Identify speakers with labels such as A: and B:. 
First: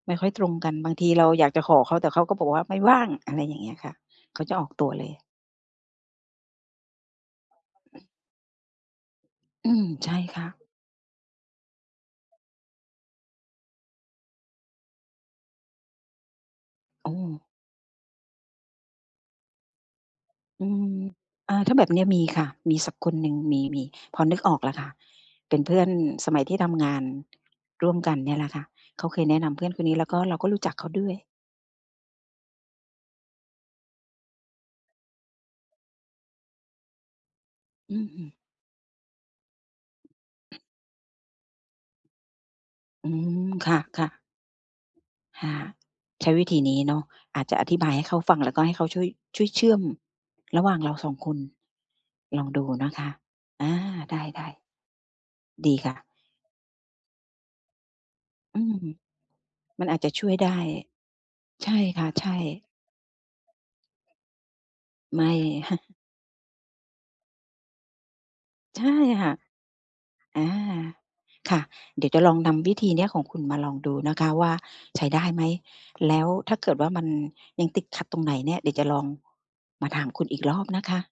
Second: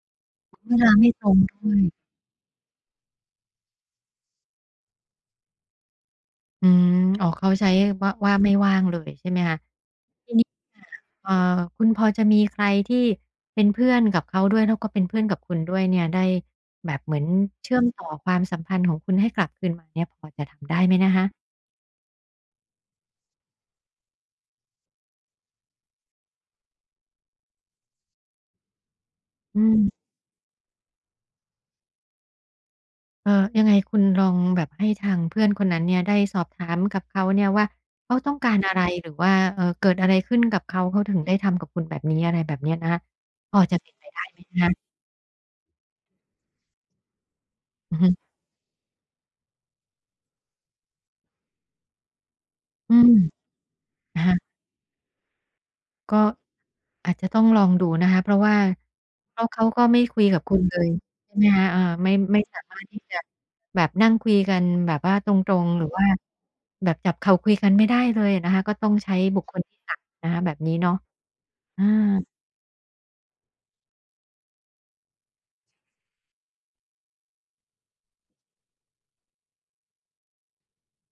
A: ไม่ค่อยตรงก
B: เ
A: ั
B: ว
A: น
B: ล
A: บ
B: า
A: าง
B: ไม
A: ที
B: ่ต
A: เรา
B: รง
A: อยาก
B: ด
A: จะ
B: ้
A: ข
B: ว
A: อ
B: ย
A: เขา แต่เขาก็บอกว่า ไม่ว่าง อะไรอย่างเงี้ยค่ะ เขาจะออกตัวเลย
B: อืม อ๋อ เขาใช้ว่า ว่าไม่ว่างเลยใช่ไหมคะ?
A: อืม ใช่
B: ที่
A: ค
B: น
A: ่
B: ี้
A: ะ
B: เอ่อ คุณพอจะมีใคร ที่เป็นเพื่อนกับเขาด้วย แล้วก็เป็นเพื่อนกับคุณด้วยเนี่ย ได้แบบ
A: โอ
B: เหมือน
A: ้
B: เชื่อมต่อความสัมพันธ์ของคุณให้กลับคืนมาเนี่ย พอจะท
A: อื
B: ำได้ไหม
A: ม
B: นะคะ?
A: อ่า ถ้าแบบเนี้ยมีค่ะ มีสักคนหนึ่ง มี มี พอนึกออกแล้วค่ะ เป็นเพื่อนสมัยที่ทำงาน ร่วมกันเนี่ยแหละค่ะ เขาเคยแนะนำ
B: อื
A: เพื่อนคนน
B: ม
A: ี้ แล้วก็เราก็รู้จักเขาด้วย
B: เอ่อ ยังไงคุณลองแบบให้ทางเพื่อนคนนั้นเนี่ย ได้สอบถามกับเขาเนี่ยว่า
A: อือ
B: เขา
A: อื
B: ต
A: ม
B: ้องการอะไร หรือว่า เอ่อ เกิดอะไรขึ้น กับเขา เขาถึงได้ทำกับคุณแบบนี้ อะไรแบบนี้นะคะ
A: อืม
B: พอ
A: ค
B: จะเป็นไป
A: ่ะ
B: ได
A: ๆ
B: ้ไหมคะ?
A: ค่ะ ใช้วิธีนี้เนาะ อาจจะอธิบา
B: อ
A: ย
B: ื
A: ใ
B: อ
A: ห
B: ฮ
A: ้
B: ึ
A: เขาฟัง แล้วก็ให้เขาช่วย ช่วยเชื่อมระหว่างเรา 2 คน ลองดูน
B: อ
A: ะ
B: ื
A: คะ
B: ม
A: อา ไ
B: อะฮะ
A: ด้ ๆ ดีค่ะ
B: ก็ อาจจะต้องลองดูนะคะ เพราะว่า
A: อืม
B: เพราะเขาก็
A: มันอ
B: ไ
A: า
B: ม่
A: จจะ
B: คุ
A: ช
B: ย
A: ่วย
B: กับ
A: ได้
B: คุณเลยใช่ไหมคะ
A: ใช่
B: เอ่อ
A: ค่
B: ไม
A: ะ
B: ่
A: ใช่
B: ไม่สามารถที่จะแบบนั่งคุยกันแบบว่า
A: ไม
B: ต
A: ่
B: รง ๆ หรือว่าแบบจับเข่าคุยกันไม่ได้เลยอะนะคะ ก็
A: ใช
B: ต้
A: ่
B: องใช้
A: ค่ะ
B: บุคคลที่ 3 นะ
A: เ
B: ค
A: อ
B: ะ
A: อ
B: แบบนี้เนาะ
A: ค่ะ
B: อ
A: เดี๋ยวจะ
B: า
A: ลองนำวิธีนี้ของคุณมาลองดูนะคะว่า ใช้ได้ไหม แล้วถ้าเกิดว่า มันยังติดขัดตรงไหนเนี่ย เดี๋ยวจะลองมาถามคุณอีกรอบนะคะ